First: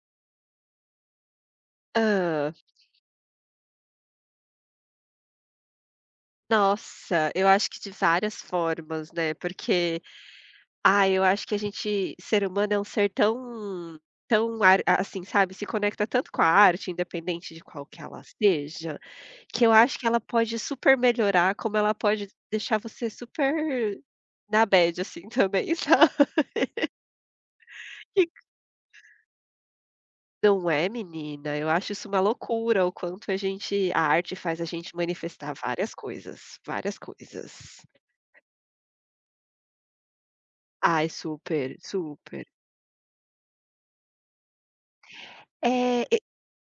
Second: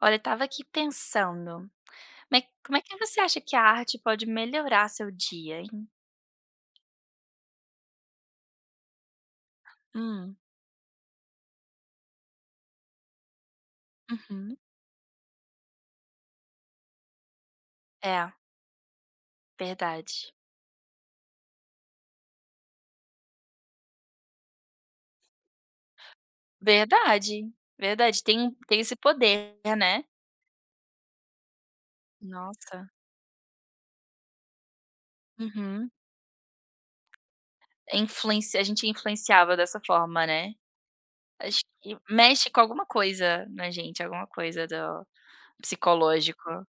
Olha, eu estava aqui pensando, como é Hã. como é que você acha que a arte pode melhorar seu dia, hein? Nossa, eu acho que de várias formas, né, porque, Hum, ah, eu acho que a gente ser humano é um ser tão uhum. tão ar assim, sabe, se conecta tanto com a arte, independente de qual que ela É, seja, que eu acho que ela verdade. pode super melhorar, como ela pode deixar você super na bad, assim, também, sabe. Verdade, verdade, tem esse poder, né. Não é, menina? Eu acho isso uma loucura Nossa, o quanto a gente a arte faz a gente manifestar uhum. várias coisas, várias coisas. É Influenci a gente influenciava dessa forma, né. Ai, Acho super, que super. mexe com alguma coisa na gente, alguma coisa do É, e psicológico.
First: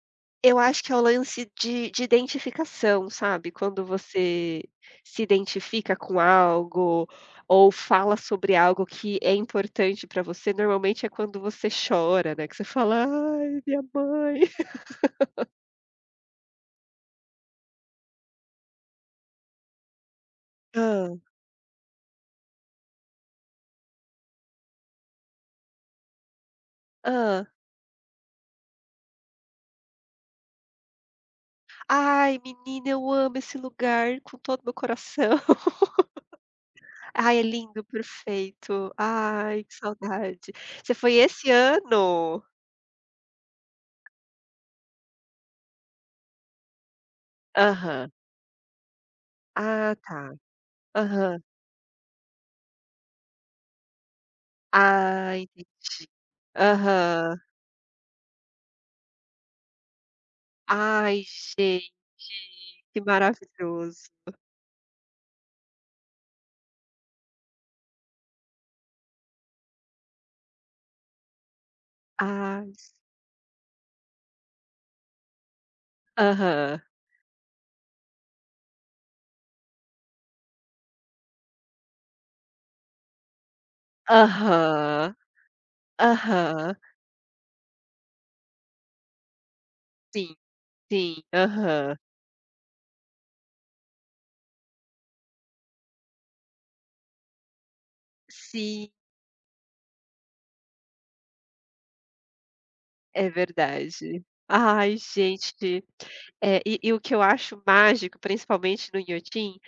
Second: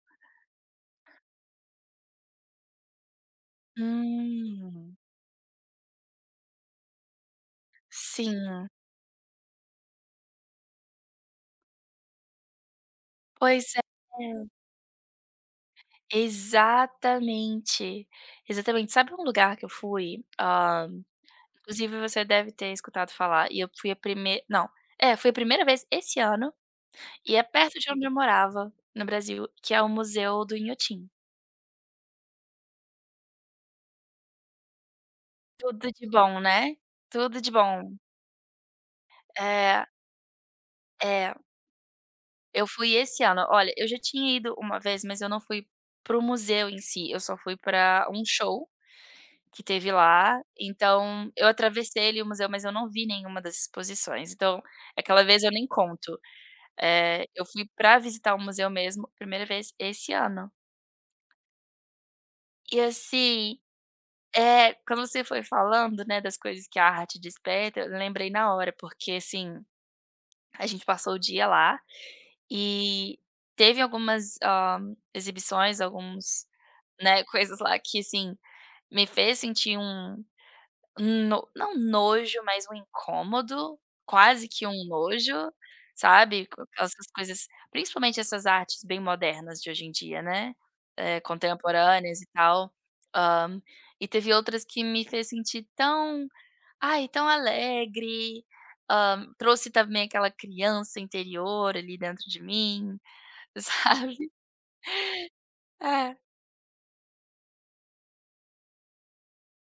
eu acho que é o lance de identificação, sabe, quando você Hum, se identifica com algo ou fala sobre sim, algo que é importante pra você, normalmente é quando você chora, né, que você fala: "Ai, pois minha mãe". é. Exatamente, exatamente. Sabe um lugar que eu fui, ah inclusive você deve ter escutado falar, e eu fui a primeira não, é, foi a primeira vez esse ano, e é ah, perto de onde eu morava, no Brasil, que é o Museu do Inhotim. "Ai, menina, eu amo esse lugar com todo meu coração. Tudo de bom, né, Ai, tudo é de lindo, bom. perfeito. Ai, que É, saudade". Você foi é, esse ano? eu fui esse ano. Olha, eu já tinha ido uma vez, mas eu não fui pro museu em si, eu só fui pra Aham. um show que teve Ah, tá. lá, então Aham. eu atravessei ali o museu, mas eu não vi nenhuma das exposições, então aquela Ah, vez eu nem entendi. conto. Aham. Eu fui pra visitar o museu mesmo, primeira vez esse ano. Ai, gente, E que assim, maravilhoso. Quando você foi falando, né, das coisas que a arte desperta, eu lembrei na hora, porque assim, a gente passou o dia lá Ai, e teve algumas, exibições, alguns, aham, né, coisas lá que assim, me fez sentir um No não um nojo, mas um incômodo, quase que um aham, nojo, sabe, com aham. essas coisas, principalmente essas artes bem modernas de hoje em dia, Sim, né, sim, aham. contemporâneas e tal. Hã, e teve outras que me fez sentir tão, ai, tão alegre, Sim, trouxe também aquela criança interior ali dentro de mim, é sabe. verdade. Ai, gente, É, e o que eu acho mágico, principalmente no Inhotim,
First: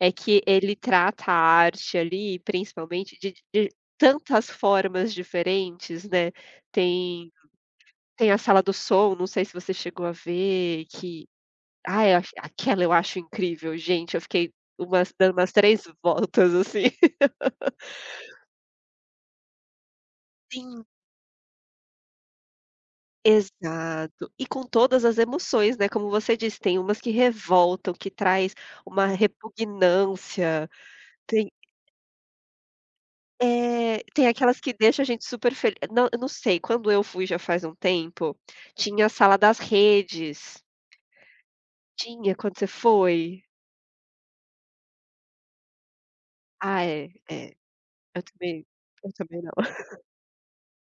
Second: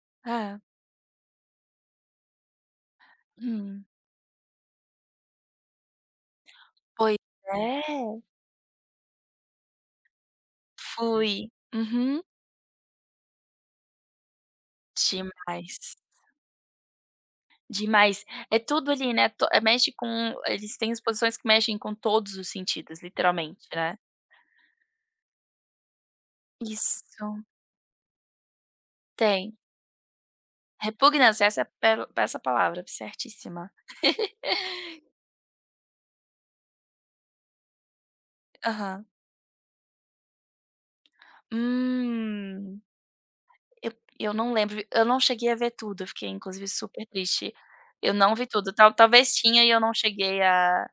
é que é. ele trata a arte ali, principalmente, de Hum. tantas formas diferentes, né. Pois Tem é. tem a sala do som, não sei se você chegou a ver, que Fui. Ah, Uhum. Eu acho incrível, gente, eu fiquei umas dando umas 3 Demais. voltas, assim. Demais. É tudo ali, né, to é mexe com eles Sim, têm exposições que mexem com todos os sentidos, literalmente, né. exato. E com todas as emoções, né, como você disse, tem umas que Isso, revoltam, que traz uma tem. repugnância, Repugnância, tem essa é pelo essa palavra, certíssima. é, tem aquelas que deixa a gente super feli não, eu não sei, quando eu fui já faz um tempo, Aham. tinha a sala das redes. Tinha quando você Hum, foi? eu eu não lembro, eu não cheguei a ver tudo, eu fiquei inclusive Ah, super é, triste. é, Eu eu não vi também tudo, tal eu talvez também não. tinha e eu não cheguei a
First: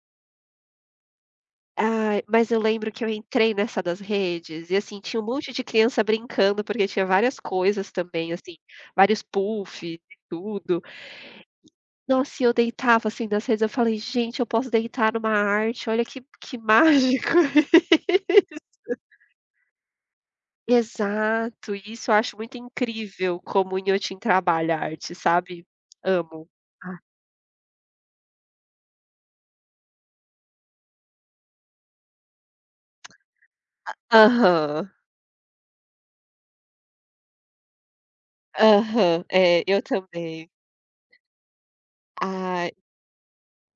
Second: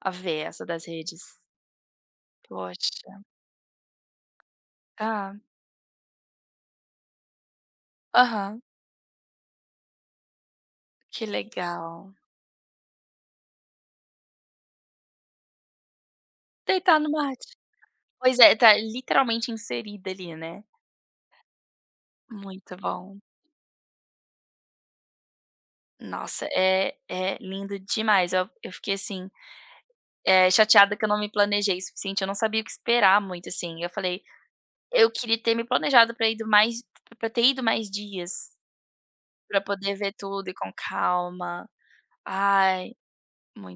a ver essa das redes. Ai, mas eu lembro que eu Poxa. entrei nessa das redes e, assim, tinha um Hã. monte de criança brincando, porque tinha várias coisas também, assim, Aham. vários puffs e tudo. Que legal. Nossa, e eu deitava, assim, nas redes, eu falei: "Gente, eu posso deitar numa arte, olha que Deitar no mágico". mar. Pois é, tá literalmente inserida ali, né. Exato, e isso eu acho muito Muito bom. incrível como o Inhotim trabalha a arte, sabe. Nossa, Amo. é Ah. é lindo demais. Eu fiquei, assim, chateada que eu não me planejei o suficiente, eu não sabia o que esperar muito, assim. Eu falei: Aham, "Eu queria ter me planejado pra ter ido mais dias, aham. pra É, eu poder ver também. tudo e com calma". Ah. Ai,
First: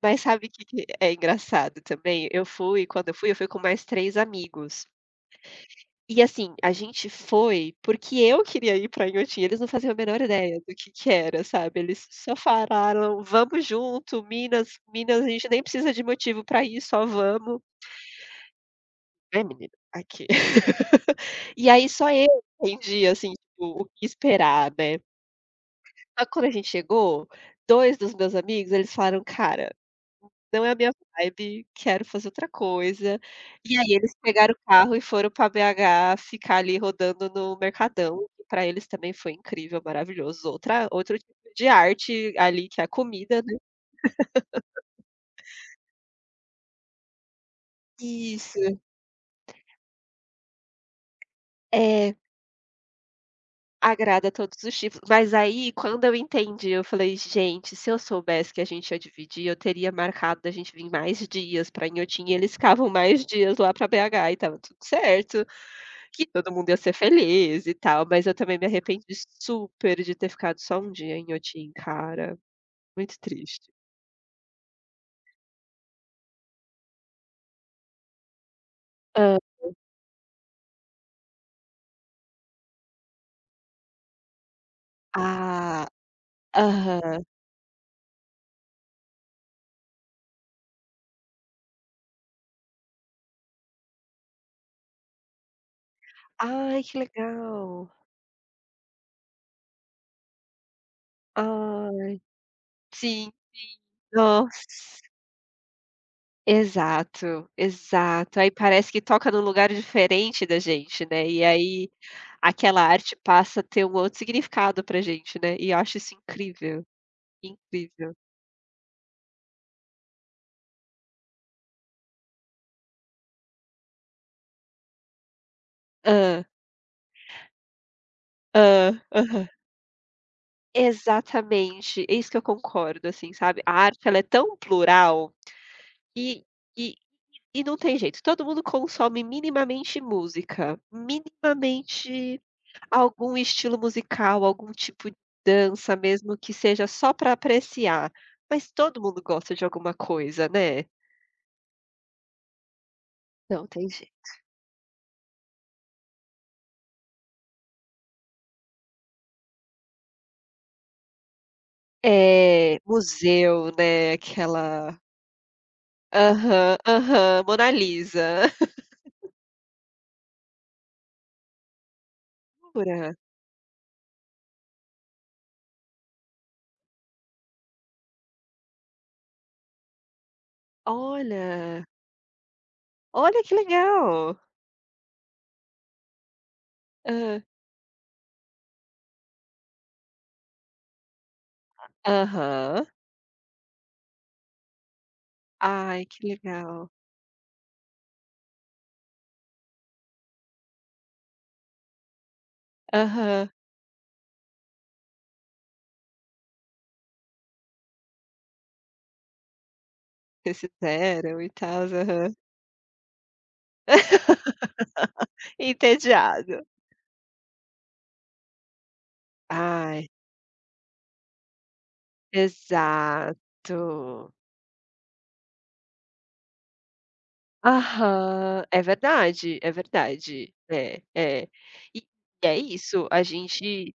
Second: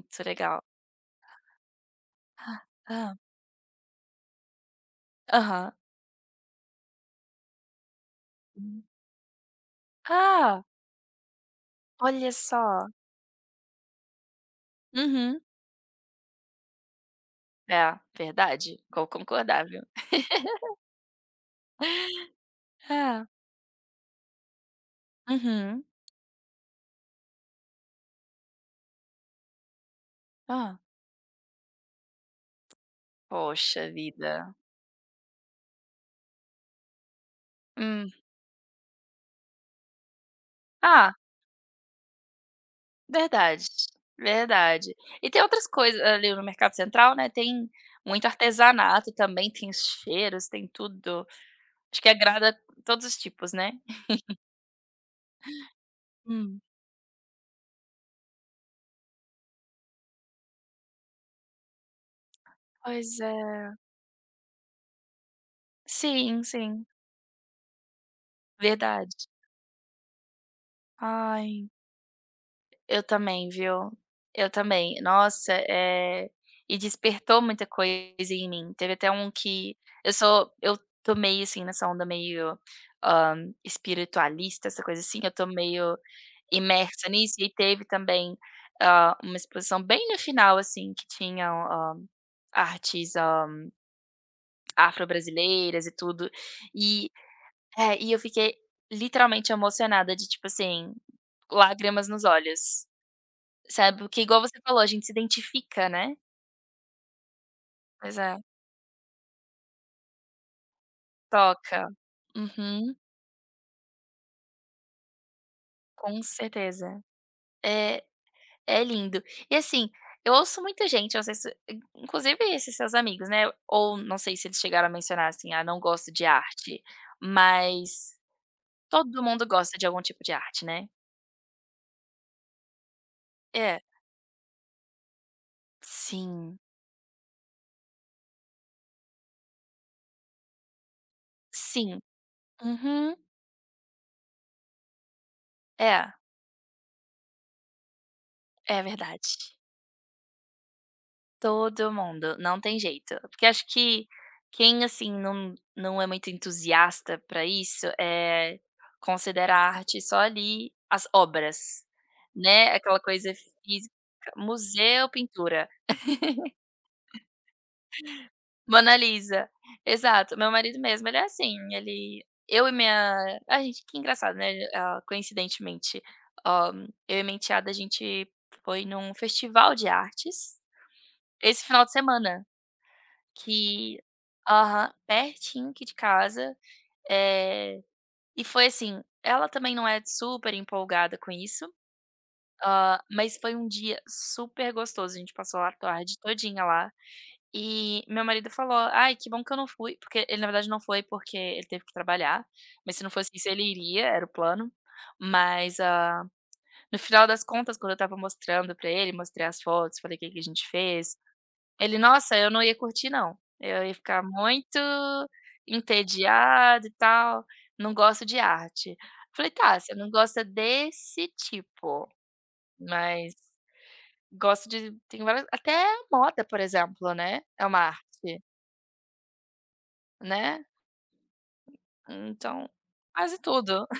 Mas sabe o legal. que que é engraçado também? Eu fui quando Hã. Eu fui com mais 3 amigos. Aham. E assim, a gente foi porque eu queria Hum. ir pra Inhotim, eles não faziam a menor ideia Ah, do que era, sabe. Eles olha só só. falaram: "Vamos junto, Minas Minas a Uhum. gente nem precisa de motivo pra ir, só vamos". É, verdade. Vou É concordar, menina, viu. aqui. E aí só eu entendi, É. assim, tipo, o que esperar, né. Uhum. Só quando a gente chegou, 2 dos meus amigos, eles falaram: "Cara, Não é a Hã. minha vibe, quero fazer outra coisa". E Poxa aí eles vida. pegaram o carro e foram pra BH ficar ali rodando no Hum. Mercadão, que pra eles também foi incrível, maravilhoso. Outra Ah, outro tipo de arte ali que é a comida, né. verdade, verdade. E tem outras coisas ali no Mercado Central, né, tem muito Isso, artesanato também, tem os cheiros, tem tudo. Acho que é, agrada todos os tipos, né? agrada todos os tipos. Mas aí quando eu Hum. entendi, eu falei: "Gente, se eu soubesse que a gente ia dividir, eu teria marcado da gente vir mais dias pra Inhotim", e eles ficavam Pois mais dias é. lá pra BH e estava tudo certo. Que Sim, todo mundo ia sim, ser feliz e tal, mas eu também me arrependi verdade. super de ter ficado só um dia em Ai. Inhotim, cara, Eu muito também, triste. viu. Eu também. Nossa, e despertou muita coisa em mim. Teve até um Hã. que eu tô meio, assim, nessa onda meio, hã, espiritualista, essa coisa assim, eu tô Ah, meio imersa aham. nisso, e teve também, uma exposição bem no final, assim, que tinha artes, afro-brasileiras e tudo. Ai, que E legal. é, e eu fiquei literalmente emocionada de, tipo assim, lágrimas Ai, nos olhos. sim, sim. Sabe, porque igual você falou, a Nossa. gente se identifica, né. Exato, Pois é, exato. Aí parece que toca num lugar diferente da gente, né, e toca. aí aquela Uhum, arte passa a ter um outro significado pra gente, né, e eu acho isso com incrível, certeza. É incrível. é lindo. E assim, eu ouço muita gente, eu não sei se inclusive esses seus amigos, né, ou não sei se eles chegaram a mencionar assim: "Ah, não gosto de Hã, arte", mas hã, todo mundo aham. gosta de algum tipo de arte, né. Exatamente, é isso que eu concordo, assim, sabe. A É, arte ela é tão plural e sim, e e não tem jeito, todo mundo consome minimamente música, sim. minimamente Uhum. algum estilo musical, algum tipo de dança, É, mesmo que seja só para apreciar, mas é todo mundo verdade. gosta de alguma coisa, né. Todo mundo, não tem jeito. Porque acho Não tem que jeito. quem, assim, não é muito entusiasta pra isso, é considera a arte só ali as obras, né, É, aquela coisa museu, física, né, aquela museu, pintura, aham, aham, Mona Lisa. Mona Lisa. Exato, meu marido mesmo, ele é assim, ele eu e Jura? minha a gente que engraçado, né, ah, coincidentemente, eu e minha enteada, a gente foi num festival de artes esse final Olha, de semana. olha que Que legal. Aham, pertinho aqui de casa, Hã. eh, e foi assim, ela também não é super empolgada com isso, Aham. Mas foi um dia super gostoso, a gente passou a Ai, tarde que todinha legal. lá, e meu marido falou: "Ai, que bom que eu não fui", porque ele na verdade não foi porque ele teve que trabalhar, mas se não fosse isso Aham. ele iria, era o plano, mas, no final das contas, quando eu estava mostrando pra ele, mostrei as fotos, falei o que que a Vocês gente fez, fizeram e tal. ele: Aham. "Nossa, eu não ia curtir não, eu ia ficar muito Entediado. entediado e tal, não gosto de arte". Falei: "Tá, você Ai, não gosta desse tipo, mas exato. gosto de", tem várias, até moda, por exemplo, né, é uma arte, Aham. É verdade, é verdade. né, É, é. E é então isso, quase tudo.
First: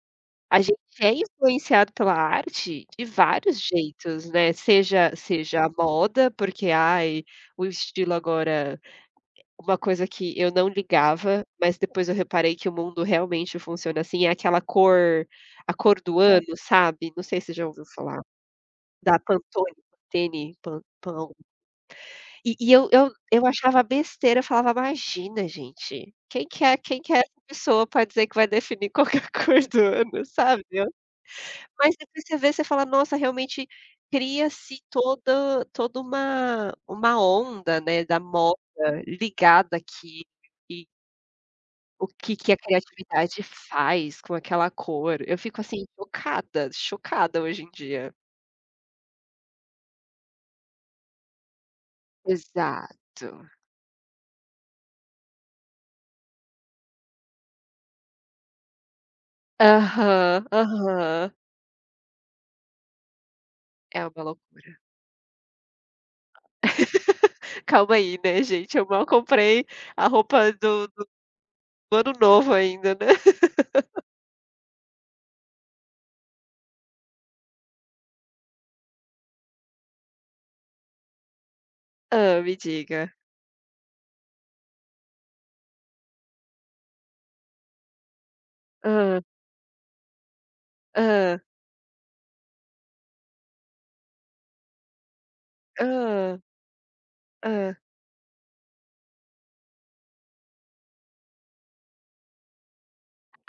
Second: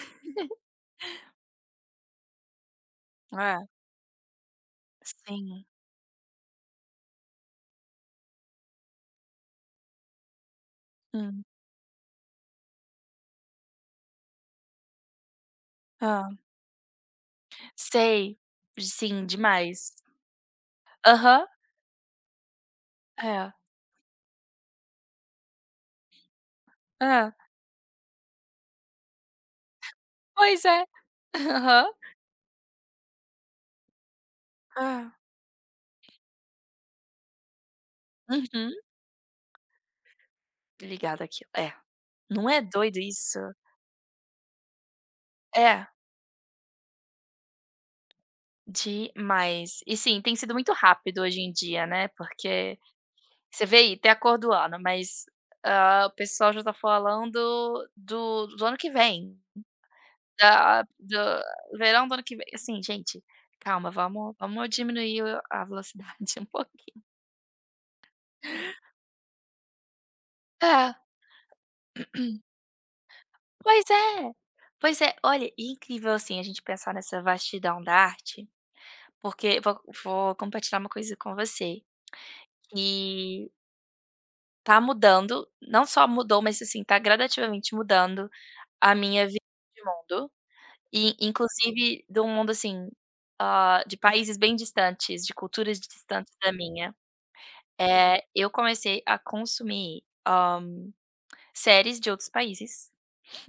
a gente é influenciado pela arte de vários É, jeitos, né, seja seja sim. a moda, porque, ai, o estilo agora Uma coisa que eu não Hum. ligava, mas depois eu reparei que o mundo realmente funciona assim, é aquela cor a cor do Hã. ano, sabe, não sei se você já ouviu falar, Sei, da sim, Pantone, demais. Pantene, Pan Pan Aham, e eu é. achava besteira, eu falava: "Imagina gente, quem que é É. essa pessoa para dizer que vai definir qual que é a cor do ano", Pois sabe. é. Mas depois você vê, você fala: "Nossa, realmente cria-se Aham. É. toda uma onda, né, da moda Uhum. ligada aqui Ligado àquilo, é. O que Não que a é doido isso? criatividade faz com aquela cor. Eu fico, assim, É, chocada, chocada hoje em dia. demais. E sim, tem sido muito rápido hoje em dia, né, porque Exato. você vê aí, tem a cor do ano, mas, ah, o pessoal já tá falando do ano que vem, Aham, da do aham. verão do ano que vem. Assim, gente, calma, É uma vamos loucura. diminuir o a velocidade um pouquinho. Calma aí, né, gente, eu mal comprei a roupa do É, do ano novo ainda, né. pois é, pois é. Olha, e é incrível, assim, a gente pensar nessa vastidão da arte, porque vou compartilhar uma coisa com você, Ah, me diga. e tá mudando, não só mudou, mas assim, tá gradativamente mudando a Ah, minha visão de mundo, e ah, inclusive de um mundo assim, de países bem distantes, de culturas distantes ah, da minha. ah. Eu comecei a consumir, séries de outros países,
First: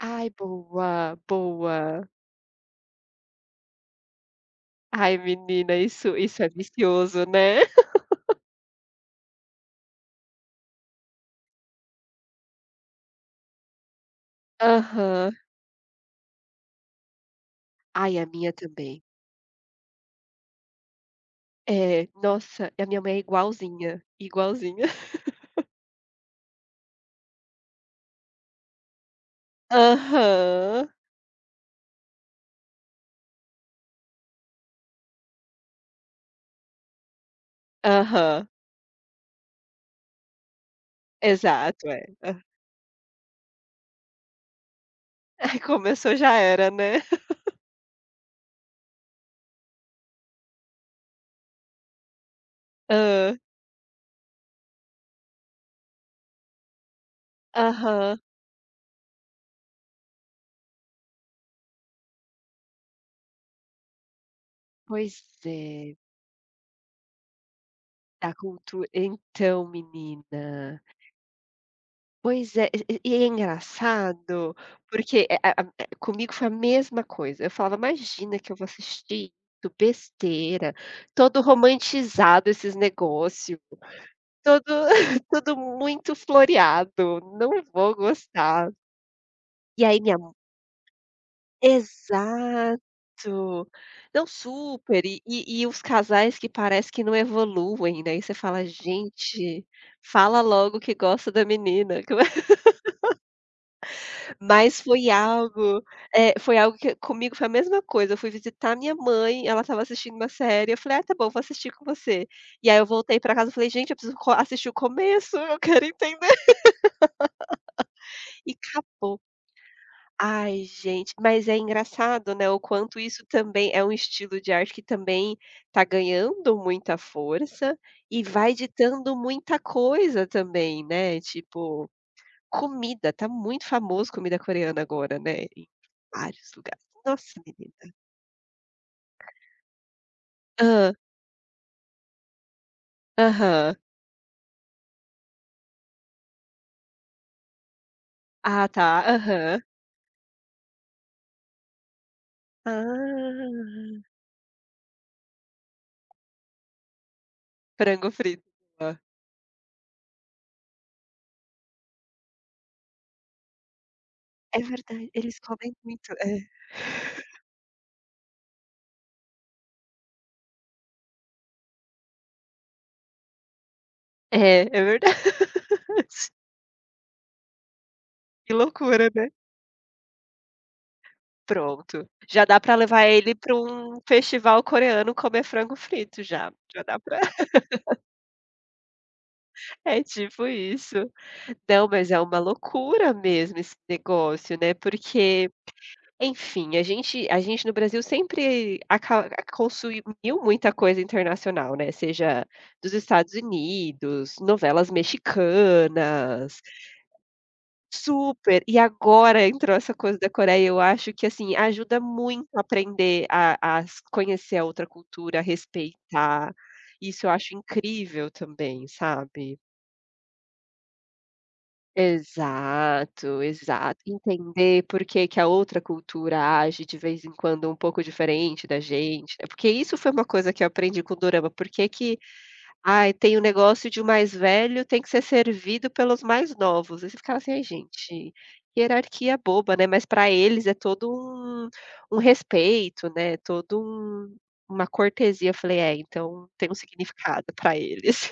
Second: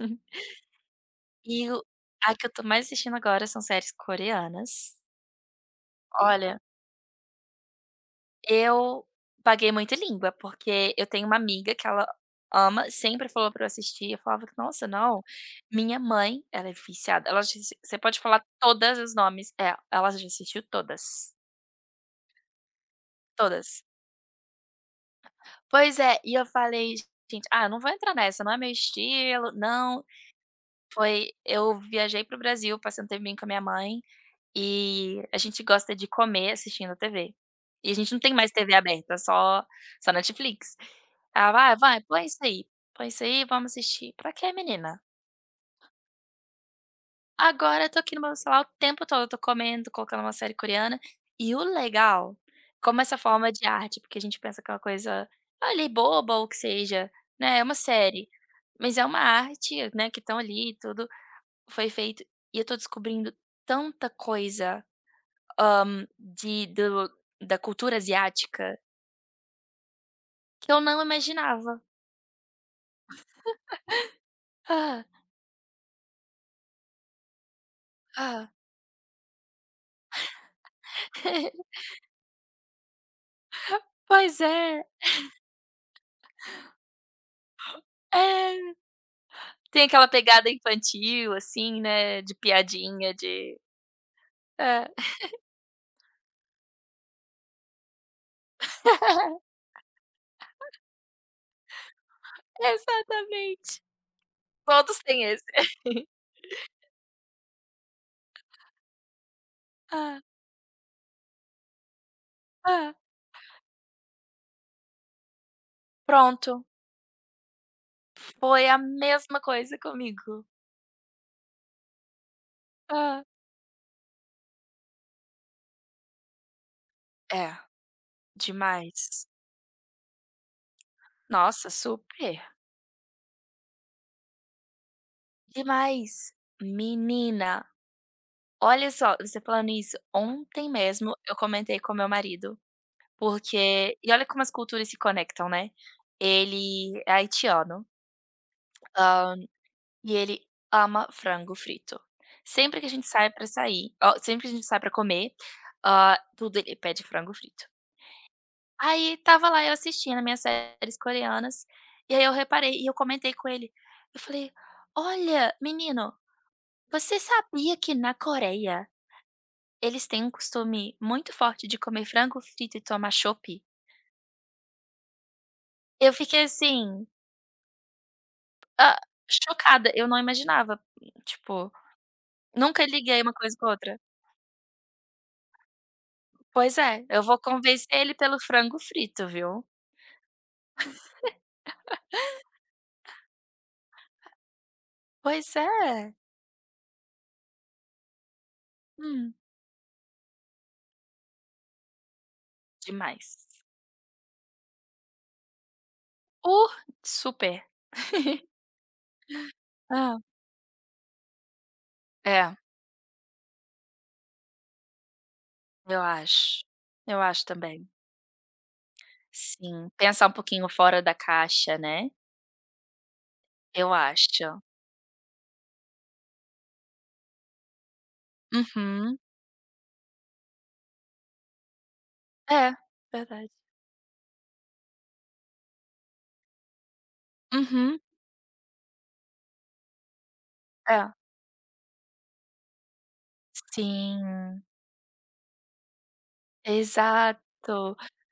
Ai, boa, e o boa. a que eu tô mais assistindo agora são séries coreanas. Ai, menina, isso é Olha, vicioso, né. eu paguei muito língua, porque eu tenho uma amiga que ela ama, sempre falou pra eu assistir, eu falava que: "Nossa, não". Aham. Minha mãe, ela é viciada, ela já assis você Ai, pode a falar minha todos também. os nomes, é, ela já assistiu todas, É, nossa, a minha mãe é todas. igualzinha, igualzinha. Pois é, e eu falei: "Gente, ah, eu não vou entrar nessa, não é meu estilo, não". Aham, Foi Eu viajei pro Brasil, passei um tempinho com a minha mãe. E a gente gosta de comer assistindo TV. E a gente não tem aham, mais TV aberta, só Netflix. Ela: "Vai, exato, vai, é. Hã. Põe isso aí, vamos assistir". "Pra quê, menina?". começou, já era, né. "Agora eu tô aqui no meu celular o tempo todo, eu tô comendo, tô colocando uma série coreana". E o legal, como essa Hã, forma de arte, porque a gente pensa que é uma coisa ali boba ou que seja, né, é uma aham. série, mas é uma arte, né, que estão ali e tudo, foi feito, e eu tô descobrindo tanta coisa. Pois é, Hã, de do da cultura da asiática cultura. Então, que eu menina. não imaginava. Pois é, e é engraçado, Ah, porque, comigo foi a mesma coisa, eu falava: "Imagina ah. que eu vou assistir isso, besteira, todo romantizado esses negócios. Pois Tudo é, tudo muito floreado, não vou gostar. é. Tem E aí aquela minha m pegada infantil, assim, né, de exato. piadinha, de Não, é, super. E os casais que parece que não evoluem, né, e você fala: "Gente, fala logo que gosta da menina". Que eu- exatamente. Mas Todos foi têm esse. algo é, foi algo que comigo foi a mesma coisa, eu fui visitar minha mãe, ela estava assistindo Ah, uma série, eu falei: "Ah, tá bom, vou assistir com você". E aí eu ah. voltei para casa, eu falei: "Gente, eu preciso co assistir o começo, eu quero entender". Pronto, E foi a acabou. mesma coisa comigo. Ai, gente, mas é engraçado, né, o quanto Ah. isso também é um estilo de arte que também tá ganhando muita É, força e vai ditando demais. muita coisa também, né, Nossa, tipo, super. comida, tá muito famoso comida coreana agora, né, em Demais. vários lugares. Nossa, Menina, menina. olha só, você falando isso, ontem Hã. mesmo eu comentei com meu marido, Aham. porque e olha como as culturas se conectam, né. Ele é haitiano, Ah, tá. hã, Aham. e ele ama frango frito. Ah. Sempre que a gente sai pra comer, tudo ele pede frango frito. Frango frito. Aí tava lá eu assistindo minhas séries coreanas, e aí eu reparei e eu comentei com ele, eu falei: É verdade, eles "Olha, comem muito, menino, é. você sabia que na Coreia eles têm um costume muito forte de comer frango frito e tomar chopp". É, é verdade. Eu fiquei assim, Que hã, loucura, né. chocada, eu não imaginava, tipo, Pronto, já dá pra nunca levar liguei uma ele pra coisa com a outra. um festival coreano comer frango frito já, Pois já é, dá pra eu vou convencer ele pelo frango frito, viu. é tipo isso. Não, mas é uma loucura mesmo esse negócio, né, Pois porque, é. enfim, a gente no Brasil sempre aca Hum, consumiu muita coisa internacional, né, seja dos Estados demais. Unidos, novelas mexicanas, Uh, super. Super. E agora entrou essa Hã. coisa da Coreia, eu acho que, assim, ajuda muito É, a aprender a s conhecer a outra cultura, eu respeitar. acho. Eu Isso eu acho acho também. incrível também, sabe. Sim, pensar um pouquinho fora da caixa, né, Exato, eu exato. acho. Entender por que que a outra cultura age de vez em quando um pouco diferente da Uhum. gente, né, porque isso foi uma coisa que eu aprendi com o dorama, por que que É, Ai, tem o verdade. negócio de o mais velho tem que ser servido pelos mais novos. Aí você ficava assim: "Ai, Uhum. gente, hierarquia boba, né", mas para eles é todo É. um um respeito, né, todo um Sim, uma cortesia. Eu falei: "É, então tem um exato. significado para eles".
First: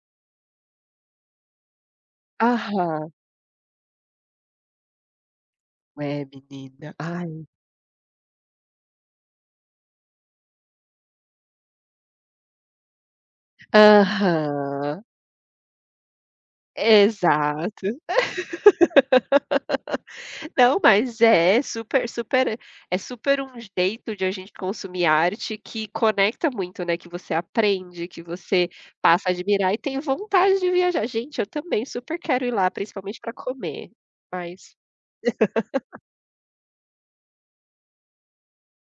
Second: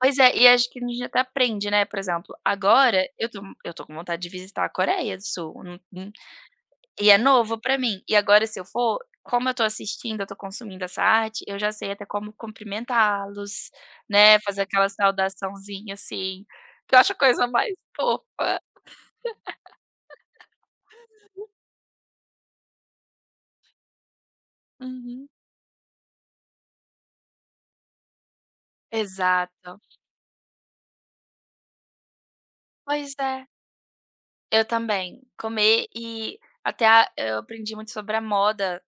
Pois é, e acho que a gente até aprende, né, por exemplo, agora Aham. eu tô com vontade de visitar a Coreia do Sul, É, menina. e é Ai. novo pra mim. E agora se eu for, como eu tô assistindo, eu tô consumindo essa arte, eu já sei até como cumprimentá-los, né, fazer aquela Aham. saudaçãozinha, assim, que eu acho a coisa mais Exato. fofa. Não, mas é super super é super um jeito de a gente consumir Uhum. arte que conecta muito, né, que você aprende, que você passa a admirar e Exato. tem vontade de viajar. Gente, eu também super quero ir lá, Pois principalmente para é, comer, eu mas também. Comer e até a eu aprendi muito sobre a moda,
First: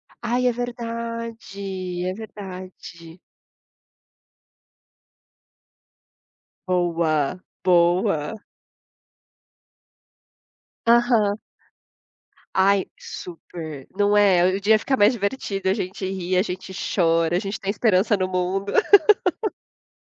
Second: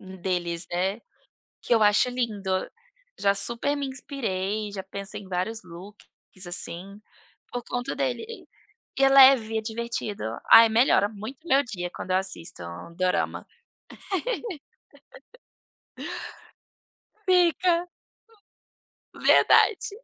ai, é deles, né. verdade, Que eu acho é lindo. verdade. Já super me inspirei, já pensei em vários looks, assim, Boa, por conta boa. dele. E é leve, é divertido. Ai, melhora Aham. muito meu dia quando eu assisto Ai, um dorama. super. Não é? O dia fica mais divertido, a gente ri, a gente chora, a gente tem Fica, esperança no mundo. verdade.